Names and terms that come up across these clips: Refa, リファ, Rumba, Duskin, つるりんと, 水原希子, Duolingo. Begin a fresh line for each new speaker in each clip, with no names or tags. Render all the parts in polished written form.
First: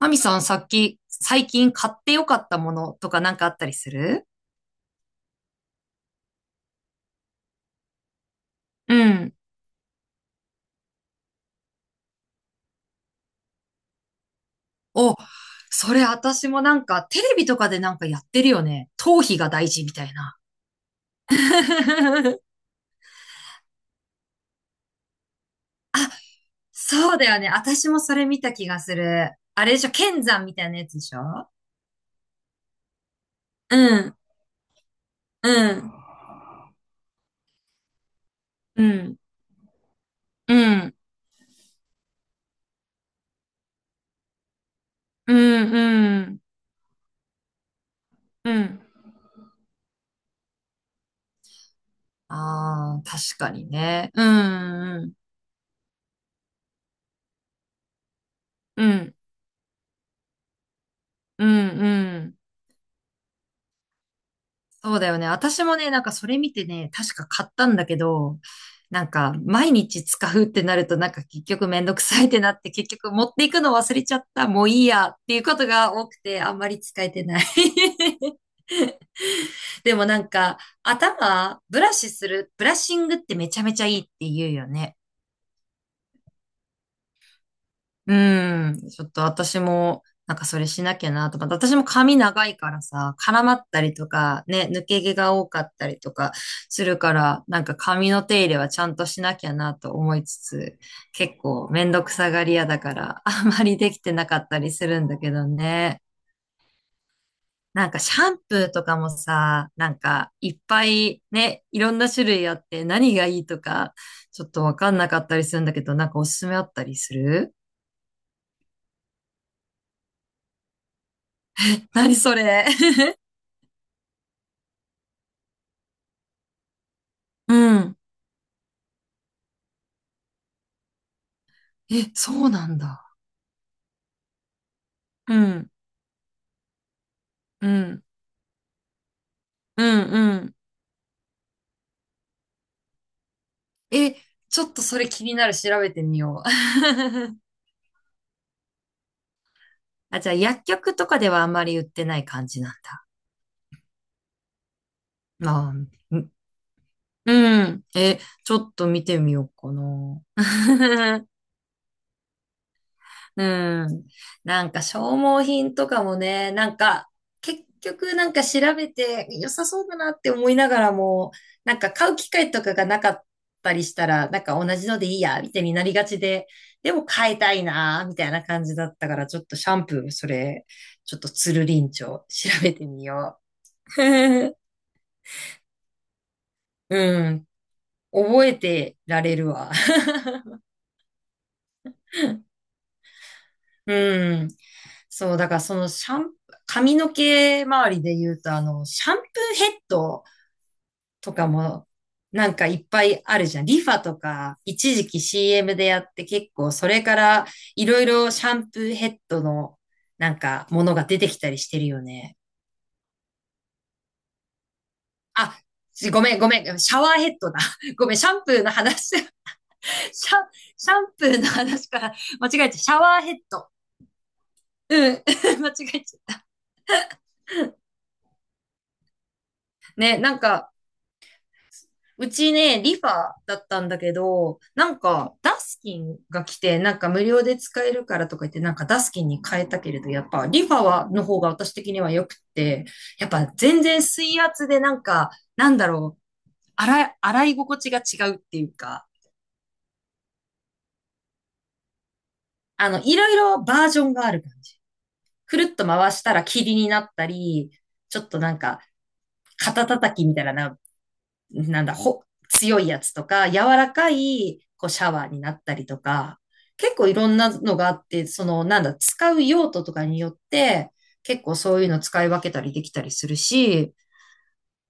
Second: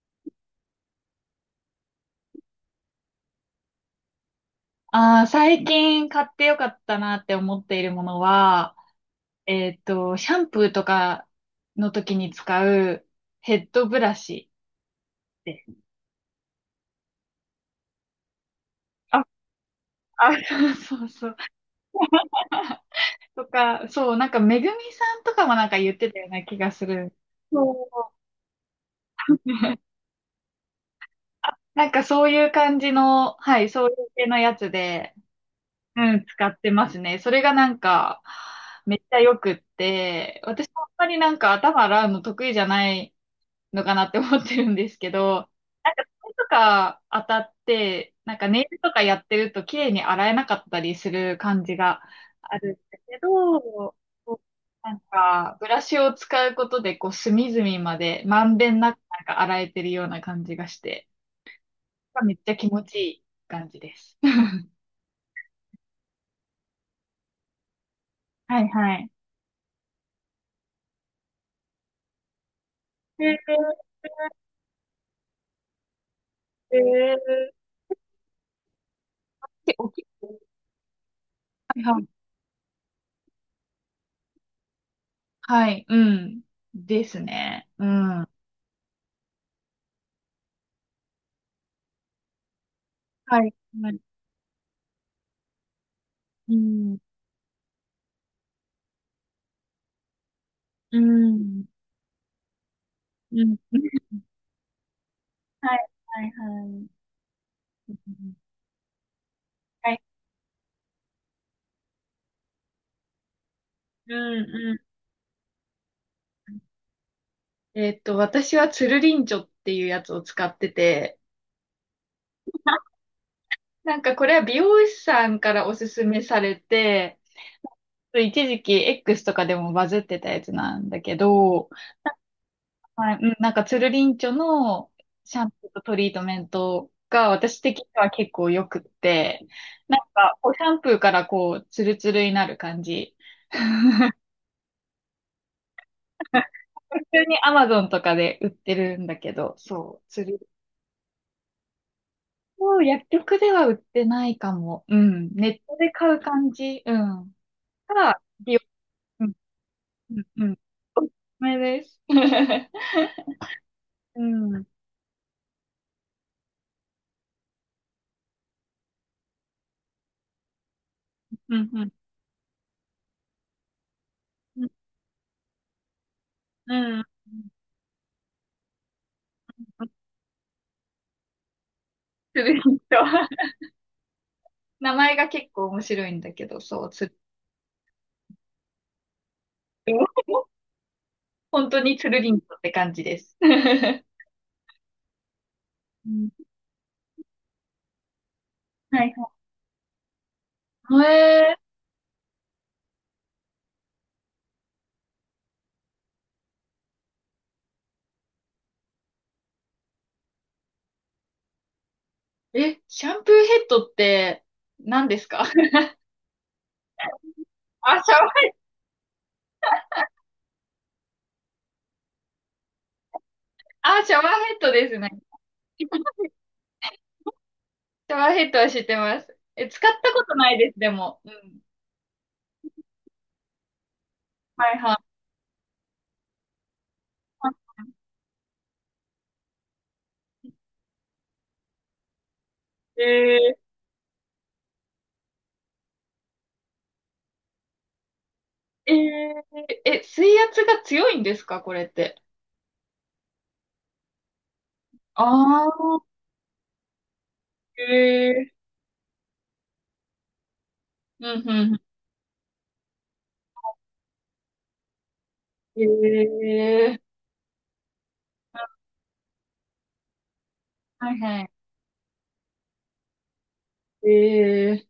マミさん、さっき、最近買ってよかったものとかあったりする？
ああ、最近買ってよかったなって思っているものは、
うん。
シャンプーとかの時に使うヘッドブラシ
お、
です。
それ私も、テレビとかでやってるよね。
あ、
頭皮が大事みたいな。
あ、そうそう とか、そう、なんかめぐみさんとかもなんか言ってたような気がする。
そうだよね。私も
そ
それ見た気がする。
う。
あれ でしょ、剣山みたいなやつでしょ？
なんかそういう感じの、はい、
う
そういう
ん、
系のやつで、
うん、
うん、使ってますね。それがなんか、
う
めっち
ん、
ゃ良くって、
う
私もあん
ん、
まりなんか頭洗うの得意じゃないのかなって思ってるんですけ
う
ど、
ん、
なんか、
う
手
ん、
とか当たって、なんか
う
ネイル
ん。
とかやってると綺麗に洗えなかったりする感じがあるんだ
ああ、
け
確かに
ど、
ね。
な
う
ん
ん、
か、ブラシを使うことで、こう、隅々まで、まんべん
うん、
な
う
く、
ん、
なんか洗えてるような感じがして、
うん、う
めっ
ん。
ちゃ気持ちいい感じです。
そうだよね。私もね、なんかそれ見てね、確か買ったんだけど、
はいは
な
い。
んか毎日使うってなると結局めんどくさいってなって、結局
へ
持っ
え
ていくの忘れちゃった、もういいやっていうことが多くて、あんま
ー、
り使え
へー
てない。
でお
で
き
もな
は
んか、頭ブ
い
ラ
はい。
シする、ブラッシングってめちゃめちゃいいって言うよね。
はい、うん。ですね。う
う
ん。は
ん。ちょっと私も、なんかそれしなきゃなとか。私も髪長いからさ、
い。
絡
はい
まったりとか、ね、抜け毛が多かったりとか
う
す
ん
るから、なんか髪の手入れはちゃんとしなきゃなと思いつつ、
う
結
ん。
構めんどくさがり屋だから、あ
う
ん
ん。
まりできて なかったりするんだけど
はい、
ね。
はい、はい。
なん
う
かシャ
ん
ンプーとかもさ、な
は
ん
い。
かいっぱいね、いろんな種類あって何がいいとか、
うん、
ちょっと
う
わ
ん。
かんなかったりするんだけど、なんかおすすめあったりする？
私はつるりんちょっていうやつを使ってて、
何それ？
なんかこれは美容師さんからおすすめされて、
うん、
一時期 X とかでもバズってたやつなんだけど、
え、そうなん
は
だ。
い、うん、なんかつるりんちょの
う
シャンプー
ん、
とトリートメントが私
う
的に
ん、
は結構良くって、
う
なん
ん、う
かこう
ん。
シャンプーからこうツルツルになる感じ。
え、ちょっとそれ気になる。調べてみよう。
普通に アマゾンとかで売ってるんだけど、そう、
あ、じ
釣
ゃあ
り。
薬局とかではあんまり売ってない感じなん
そう
だ。
薬局では売ってないかも。うん。ネッ
まあ、
トで買
う
う
ん、
感じ。うん。
うん。
た
え、
だ、
ち
美
ょ
容
っと見て
うん、
みようか
う
な。
ん、うん。おすす めです。
う ん。
うん。う
な
ん、
んか消耗品とかもね、なんか結局なんか調べて良さそうだなって思いながらも、
う
なんか
ん。
買う機会とかがなかったりしたら、なんか
うん、
同じのでいいや、みたいになりがちで。
う
で
ん。
も買いたいな、みたいな感じだったから、ちょっとシャンプー、それ、ちょっとつるりんちょ、
つ
調
るり
べ
んと。
てみよ う。
名前が結構面白いんだけど、そう、つる
うん。覚えてられるわ。
りんと。本当につるりんとって感じです。う
うん。そう、だからそのシャン、
ん
髪の毛周りで言うと、あの、
は
シ
い
ャンプーヘッド
はい。
とか
へえ
も、なんかいっぱいあるじゃん。リファとか、一時期 CM でやって結構、それからいろいろシャンプーヘッドの、なんか、ものが出てきたりしてるよね。
え、シャンプーヘッドって何ですか？
あ、ごめん、ごめん、シャワーヘッドだ。
あ、
ご
シ
めん、
ャ
シャン
ン
プーの話、シャンプーの話から間違えて、シャワーヘッド。
あ、シャワーヘッドですね。
うん、間違えち ゃっ
シャワーヘッドは知ってます。え、使っ
た。
た
ね、
こ
な
と
ん
ないで
か、
す、でも。うん。
うちね、リファだったんだけど、
はい
なん
は
か、ダスキンが来て、なんか無料で使えるからとか言って、なんかダスキンに変えたけれど、やっぱリファは、の方が私的には良くって、
い。
やっぱ全然水圧でなんか、なんだろう、洗い心地が違うっていうか、
水圧が強いんですか、これって。
あの、いろいろバージョンがある感じ。
あ
くるっと
あ、
回したら霧になったり、ちょっ
え
と
ー、
なんか、肩叩きみたいな、
うん、うん、
なんだ、ほ、強いやつとか、柔らかい、こう、シャワーになった
う
りと
ん
か、
え
結
ー、
構いろんなのがあって、その、なんだ、使う用途とかによって、
はい
結
は
構そういうの使い分けたりできたりするし、
い。えー、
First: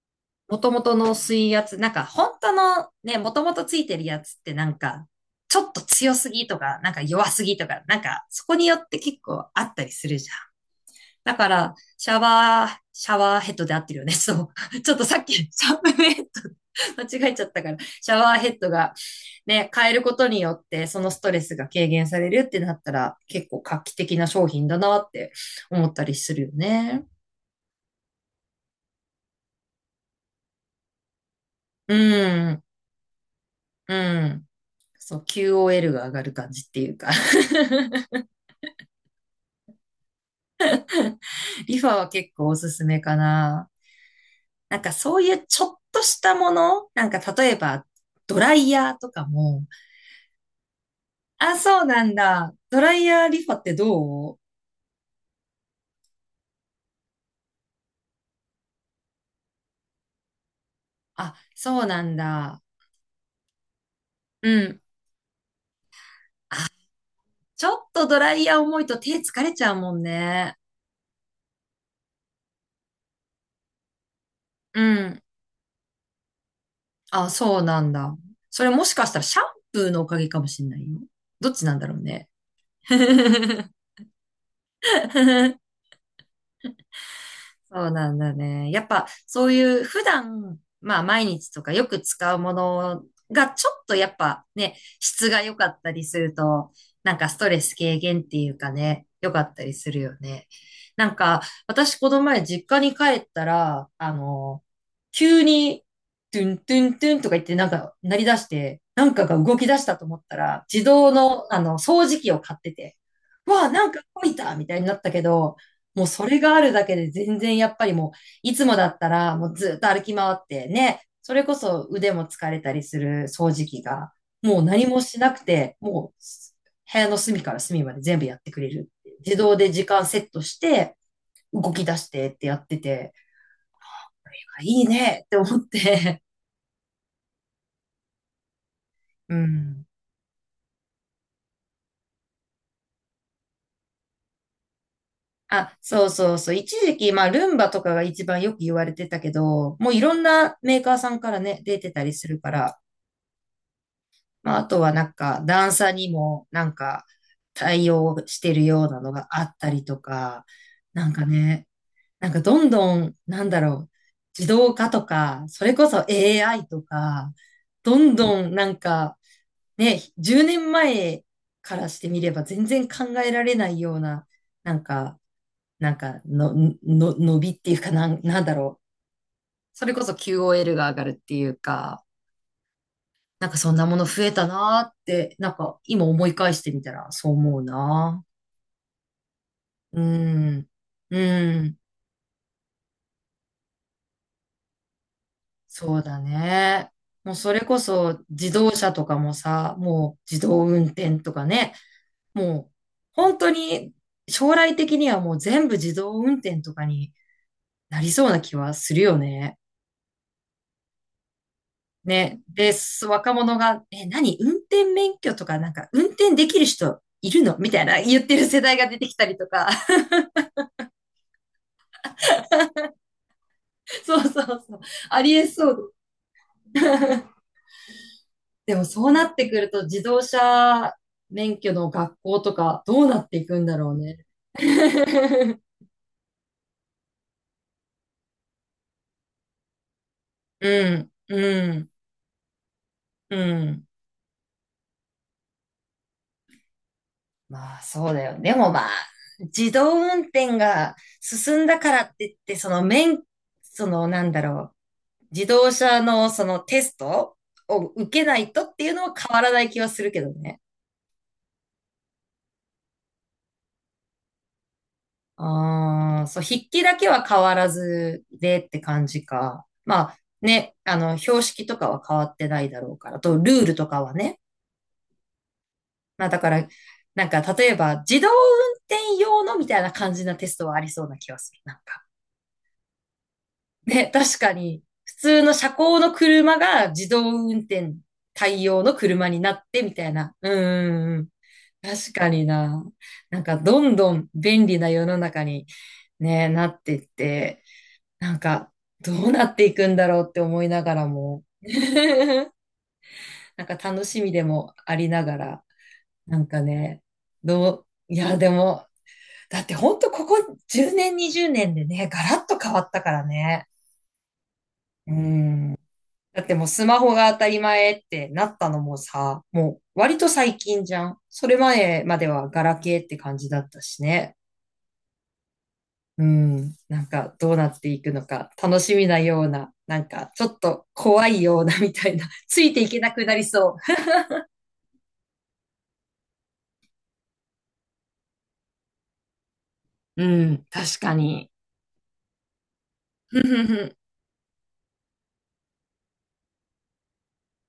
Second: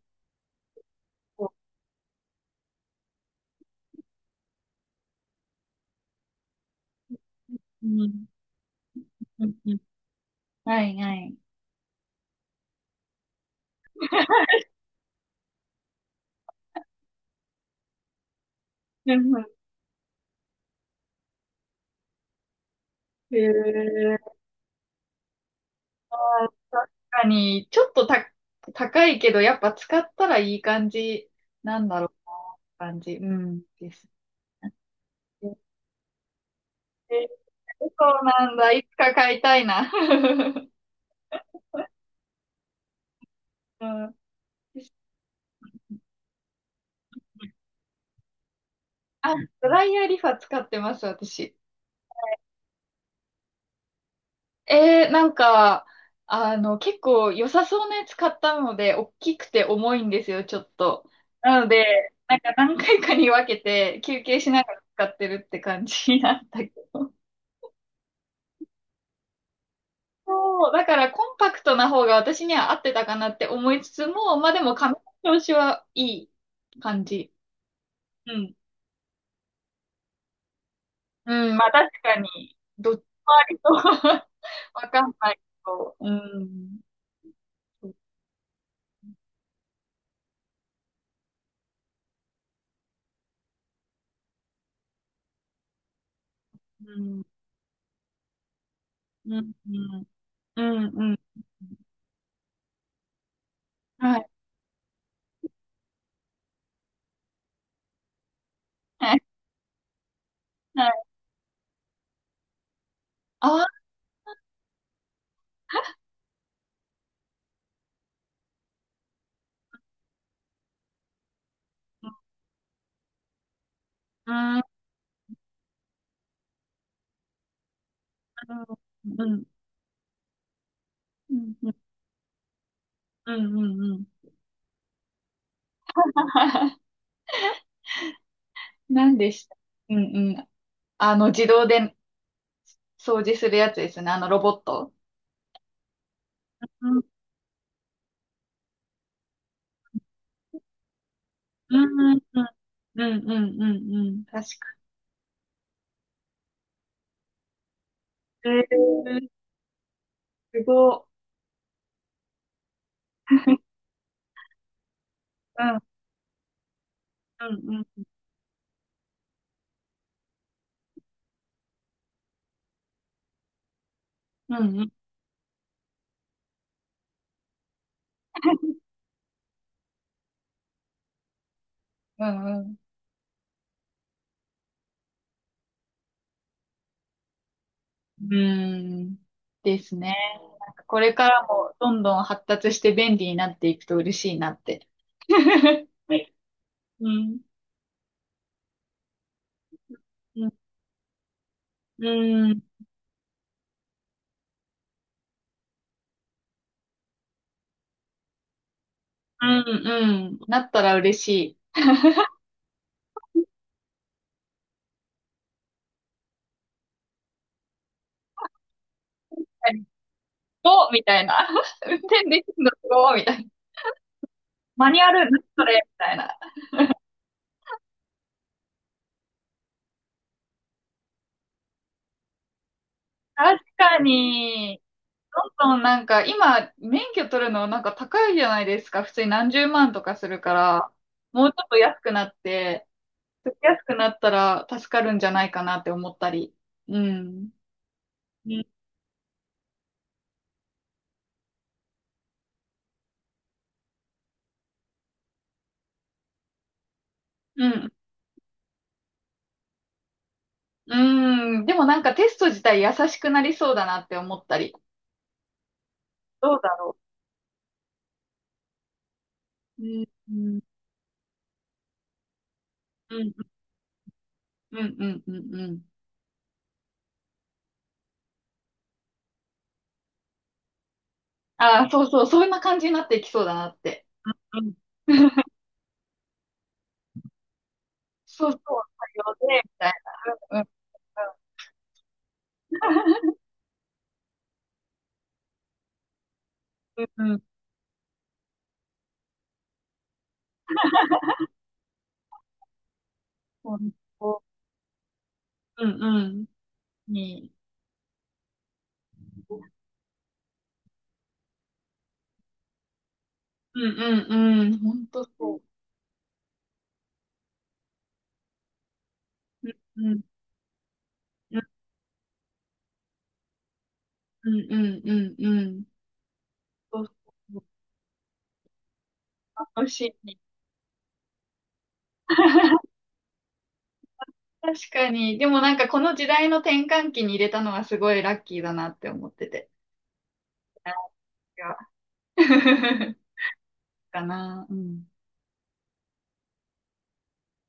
元々の
そ
水圧、なんか本当のね、元々ついてるやつってなんか、ちょっと強すぎとか、なんか弱すぎとか、
う
なん
う
か
ん、
そこによって結
う
構
ん、
あ
う
っ
ん
たりするじゃん。
はいは
だ
い。
から、シャワーヘッドで合ってるよね。そう。ちょっとさっき、シャンプーヘッド 間違えちゃったから、シャワーヘッドが
うん、うん
ね、変えることによって、そのストレスが軽減されるってなったら、結構画期
え
的な商品だなって思ったり
あ
するよ
ー確
ね。
かに、ちょっとた、高いけど、やっぱ使ったらいい感じなん
う
だろう
ん、
な、感じ。うん、で
う
す
ん。そう、
ね。
QOL が上がる感じっていうか。
え ーそうなんだ。いつか買いたいな。
リファは結構おすすめかな。
うん、
なんかそういうちょっとしたもの、なんか例えば、ドライヤーとか
あ、
も。
ドライヤーリファ使ってます、私。
あ、そうなんだ。ドライヤーリファってどう？
なんか、あの、結構良さそうなやつ買ったので、大きくて重いんですよ、ちょっと。
あ、
なの
そ
で、
うなん
なんか
だ。
何回かに分けて休憩
う
しながら
ん。
使ってるって感じなんだけど。
ちょっとドライヤー重いと手疲れちゃうもんね。
そう、だからコンパクトな方が私には合ってたかなって思いつつも、まあでも
う
髪
ん。
の調子はいい感
あ、
じ。
そうなんだ。
うん。
それ、もしかしたらシャンプーのおかげかもしんないよ。ど
う
っ
ん、ま
ち
あ
なんだ
確
ろう
か
ね。
に、どっちもありと わかんないけど。うん。
そう
う
なんだね。やっぱそういう普段、まあ毎日とかよく使うものがちょっとやっぱね、質が良かったりすると、
う
なん
ん。
かストレス軽減っていうかね、良
う
か
ん。
った
う
りする
ん。
よね。
うん。
な
う
ん
ん
か私、この前実家に帰ったら、あ
はい。
の、急にトゥントゥントゥンとか言って、なんか鳴り出して、な
は
ん
い。
かが動き出したと思ったら、自
はい。
動のあの掃除機を買ってて、
あ
わあ、
あ。
なんか動いたみたいになったけど、もうそれがあるだけで全然やっぱりもう、いつもだったらもうずっと歩き回ってね、それこそ腕も疲れたりする掃除機が、
う
も
ん。
う何もしなくて、もう部屋の隅から隅まで全部やってくれる。
う
自
ん。
動で時間セットして、
うん。う
動
ん。
き出してってやってて、
うん。うんうん
いいねって思って。
何 で
う
した
ん。
うんうん。あの、自動で掃除するやつですね。あのロボット。
あ、そうそうそう。一時期、まあ、ルンバとかが一番よく言われてたけど、もういろんなメーカーさんからね、
う
出て
ん、
たり
うん、
する
うん、
から。
うん、うんうん。確
まあ、あ
か
とはなんか段差にもなんか対応し
に。
てるようなのがあったりとか、
すご
な
い。
んかね、なんかどんどん、なんだろう、自動化とか、
う
それ
ん、
こそ AI とか、
うん、
どんどんなんかね、10年前からしてみれば全然考えられないような、
うん、う
な
ん、う
ん
ん、
か、なんかの伸びっていうか、なんだろう。それこそ QOL が上がるっていうか、
うん。
なんかそんなもの増えたなーって、なんか今思い返してみたらそう思うな。
うんです
う
ね。
ん。
なんかこれから
う
も
ん。
どんどん発達して便利になっていくと嬉しいなって。
そうだね。
う
もう
ん、
それこそ自動車とかもさ、もう
う
自
ん、
動運転とかね、
うん、
もう本当に、将来的にはもう全部自動運転とかになりそうな気はするよ
うん、
ね。
うんなったら嬉しい。
ね。で、若者が、え、何、運転免許とか、なんか運転できる人いるの、みたいな言ってる世代が出てきたりとか。
おみたいな。運転できるのすごいみたいな。
そうそうそう。
マニュア
あ
ル、
り
何
え
そ
そ
れみ
う。
たいな。
でもそうなってくると、自動車免許の学校とかどうなっていく
確
んだろう
か
ね。
に。どんどんなんか今免許取るのなんか高いじゃないですか。普通に何十万とかするから、
うん、
もうち
う
ょっと
ん、
安くなって、
う
安
ん。
くなったら助かるんじゃないかなって思ったり。うん。
まあそうだよ。
う
で
ん。
もまあ、自動運転が進んだからって言って、その免、そのなんだろう、自動車のそのテスト
う
を
ん。
受けないとっていうのは変わらない気はするけどね。
うんでもなんかテスト自体優しくなりそうだなって思ったり。
ああ、そう、
どう
筆
だ
記
ろ
だけは変わらずでって感じか。
う。う
ま
ん。
あ
うん。
ね、あの、標識とかは変わってないだろうか
う
ら、
ん。
と、ルールとかはね。
うん。うん。うん。うん
まあだから、なんか、例えば、自動運転用のみたいな感じなテストはありそうな気がする。なん
ああ、そ
か。
うそう。そんな感じになっていきそうだなって。
ね、確か
うん。うん
に、普通の車高の車が自動運転
そうそう。
対応の車
作
に
業
な
で、
っ
み
て
たい
みたいな。う
な。うん。
ーん。確かにな。なんか、どんどん便利な世の中に、ね、なって
う
っ
ん。
て、なんか、どうなっていくんだろうって思いながらも、なん
うん。
か
うん。
楽しみでもありながら、
うん。うん。うん。う
な
ん
んかね、
ねえ
どう、いや、でも、だってほんとここ10年、20年でね、ガラッと変わったからね。
うんうんうん。ほん
う
とそう。
ん。だってもうスマホが当たり前ってなったのもさ、
うん
もう割と最近じゃん。それ
うん
前まではガラケーって感じだったしね。
うんうんうんうん。
うん、
そ
な
う
んかどう
そう。
なっていくのか、楽しみなような、
楽
な
し
ん
い
か
ね。
ちょっと怖いようなみたいな、ついてい けなくなりそ
確かに。でもなんかこの時代の転換期に入れたのはすごいラッキーだなって思ってて。
う。うん、確かに。
いや かな。うん。